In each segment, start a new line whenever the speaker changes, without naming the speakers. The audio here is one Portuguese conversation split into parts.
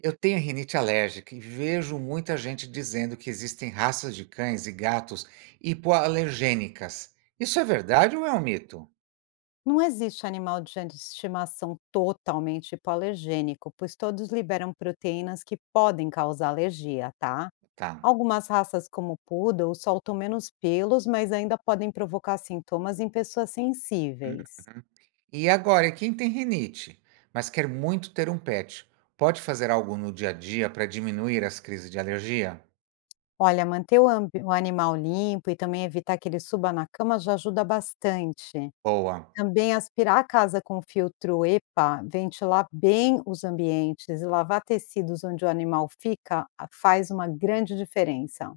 Eu tenho rinite alérgica e vejo muita gente dizendo que existem raças de cães e gatos hipoalergênicas. Isso é verdade ou é um mito?
Não existe animal de estimação totalmente hipoalergênico, pois todos liberam proteínas que podem causar alergia, tá?
Tá.
Algumas raças, como o poodle, soltam menos pelos, mas ainda podem provocar sintomas em pessoas
Hum,
sensíveis.
e agora, e quem tem rinite, mas quer muito ter um pet, pode fazer algo no dia a dia para diminuir as crises de alergia?
Olha, manter o animal limpo e também evitar que ele suba na cama já ajuda bastante.
Boa.
Também aspirar a casa com filtro EPA, ventilar bem os ambientes e lavar tecidos onde o animal fica faz uma grande diferença.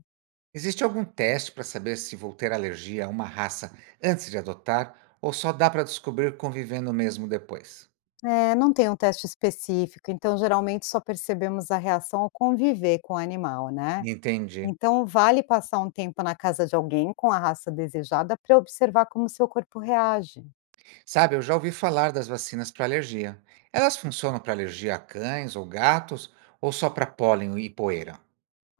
Existe algum teste para saber se vou ter alergia a uma raça antes de adotar ou só dá para descobrir convivendo mesmo depois?
É, não tem um teste específico, então geralmente só percebemos a reação ao conviver com o animal, né?
Entendi.
Então vale passar um tempo na casa de alguém com a raça desejada para observar como seu corpo reage.
Sabe, eu já ouvi falar das vacinas para alergia. Elas funcionam para alergia a cães ou gatos ou só para pólen e poeira?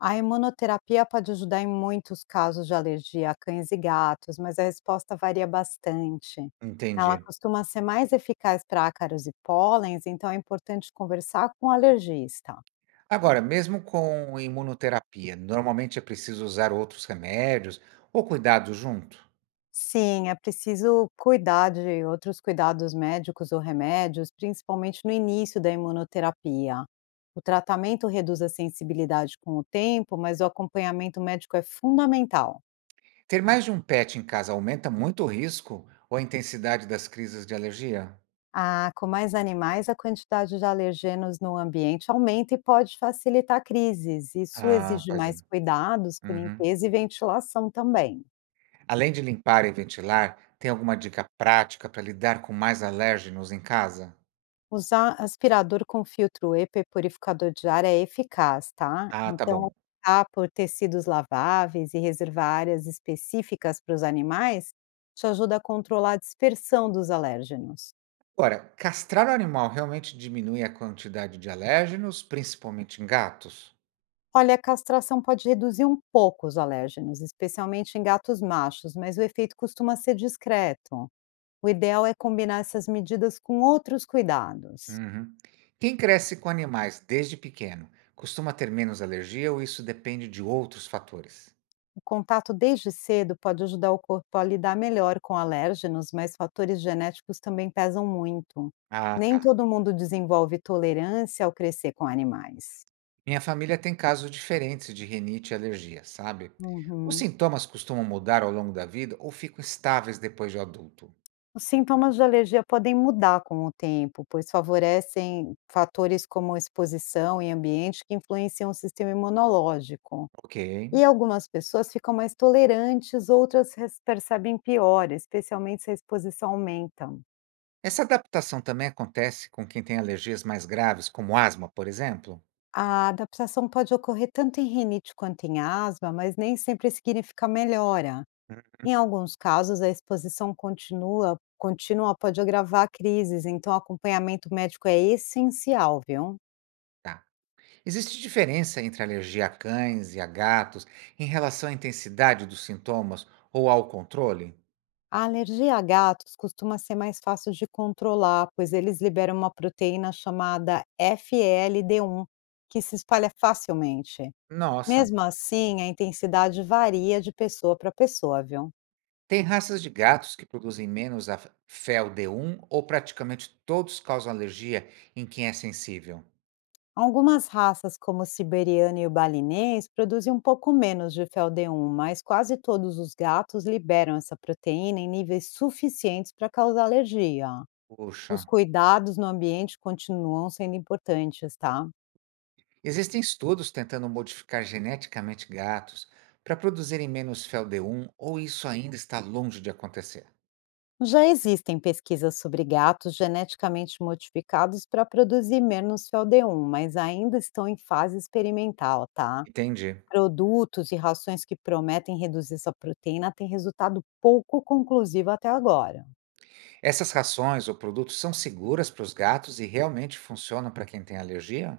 A imunoterapia pode ajudar em muitos casos de alergia a cães e gatos, mas a resposta varia bastante. Ela
Entendi.
costuma ser mais eficaz para ácaros e pólens, então é importante conversar com o alergista.
Agora, mesmo com imunoterapia, normalmente é preciso usar outros remédios ou cuidados junto?
Sim, é preciso cuidar de outros cuidados médicos ou remédios, principalmente no início da imunoterapia. O tratamento reduz a sensibilidade com o tempo, mas o acompanhamento médico é fundamental.
Ter mais de um pet em casa aumenta muito o risco ou a intensidade das crises de alergia?
Ah, com mais animais, a quantidade de alergenos no ambiente aumenta e pode facilitar crises. Isso
Ah,
exige
pois é.
mais cuidados com
Uhum.
limpeza e ventilação também.
Além de limpar e ventilar, tem alguma dica prática para lidar com mais alérgenos em casa?
Usar aspirador com filtro EPE purificador de ar é eficaz, tá?
Ah, tá
Então,
bom.
optar por tecidos laváveis e reservar áreas específicas para os animais te ajuda a controlar a dispersão dos alérgenos.
Agora, castrar o animal realmente diminui a quantidade de alérgenos, principalmente em gatos?
Olha, a castração pode reduzir um pouco os alérgenos, especialmente em gatos machos, mas o efeito costuma ser discreto. O ideal é combinar essas medidas com outros cuidados.
Uhum. Quem cresce com animais desde pequeno costuma ter menos alergia ou isso depende de outros fatores?
O contato desde cedo pode ajudar o corpo a lidar melhor com alérgenos, mas fatores genéticos também pesam muito.
Ah,
Nem
tá.
todo mundo desenvolve tolerância ao crescer com animais.
Minha família tem casos diferentes de rinite e alergia, sabe? Os
Uhum.
sintomas costumam mudar ao longo da vida ou ficam estáveis depois de adulto?
Os sintomas de alergia podem mudar com o tempo, pois favorecem fatores como exposição e ambiente que influenciam o sistema imunológico.
Ok.
E algumas pessoas ficam mais tolerantes, outras percebem pior, especialmente se a exposição aumenta.
Essa adaptação também acontece com quem tem alergias mais graves, como asma, por exemplo?
A adaptação pode ocorrer tanto em rinite quanto em asma, mas nem sempre significa melhora.
Hum.
Em alguns casos, a exposição contínua pode agravar crises, então acompanhamento médico é essencial, viu?
Tá. Existe diferença entre alergia a cães e a gatos em relação à intensidade dos sintomas ou ao controle?
A alergia a gatos costuma ser mais fácil de controlar, pois eles liberam uma proteína chamada FLD1, que se espalha facilmente.
Nossa,
Mesmo assim, a intensidade varia de pessoa para pessoa, viu?
tem raças de gatos que produzem menos a fel D1 ou praticamente todos causam alergia em quem é sensível.
Algumas raças, como o siberiano e o balinês, produzem um pouco menos de Fel d 1, mas quase todos os gatos liberam essa proteína em níveis suficientes para causar alergia.
Puxa,
Os cuidados no ambiente continuam sendo importantes, tá?
existem estudos tentando modificar geneticamente gatos para produzirem menos fel D1 ou isso ainda está longe de acontecer?
Já existem pesquisas sobre gatos geneticamente modificados para produzir menos Fel d 1, mas ainda estão em fase experimental, tá?
Entendi.
Produtos e rações que prometem reduzir essa proteína têm resultado pouco conclusivo até agora.
Essas rações ou produtos são seguras para os gatos e realmente funcionam para quem tem alergia?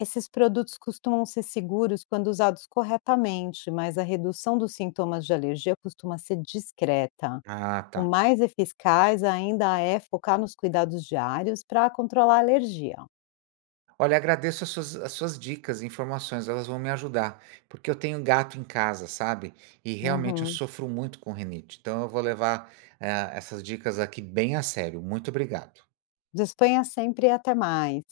Esses produtos costumam ser seguros quando usados corretamente, mas a redução dos sintomas de alergia costuma ser discreta.
Ah,
O
tá.
mais eficaz ainda é focar nos cuidados diários para controlar a alergia.
Olha, agradeço as suas dicas e informações, elas vão me ajudar, porque eu tenho gato em casa, sabe, e realmente eu
Uhum.
sofro muito com rinite, então eu vou levar, essas dicas aqui bem a sério. Muito obrigado.
Disponha sempre e até mais.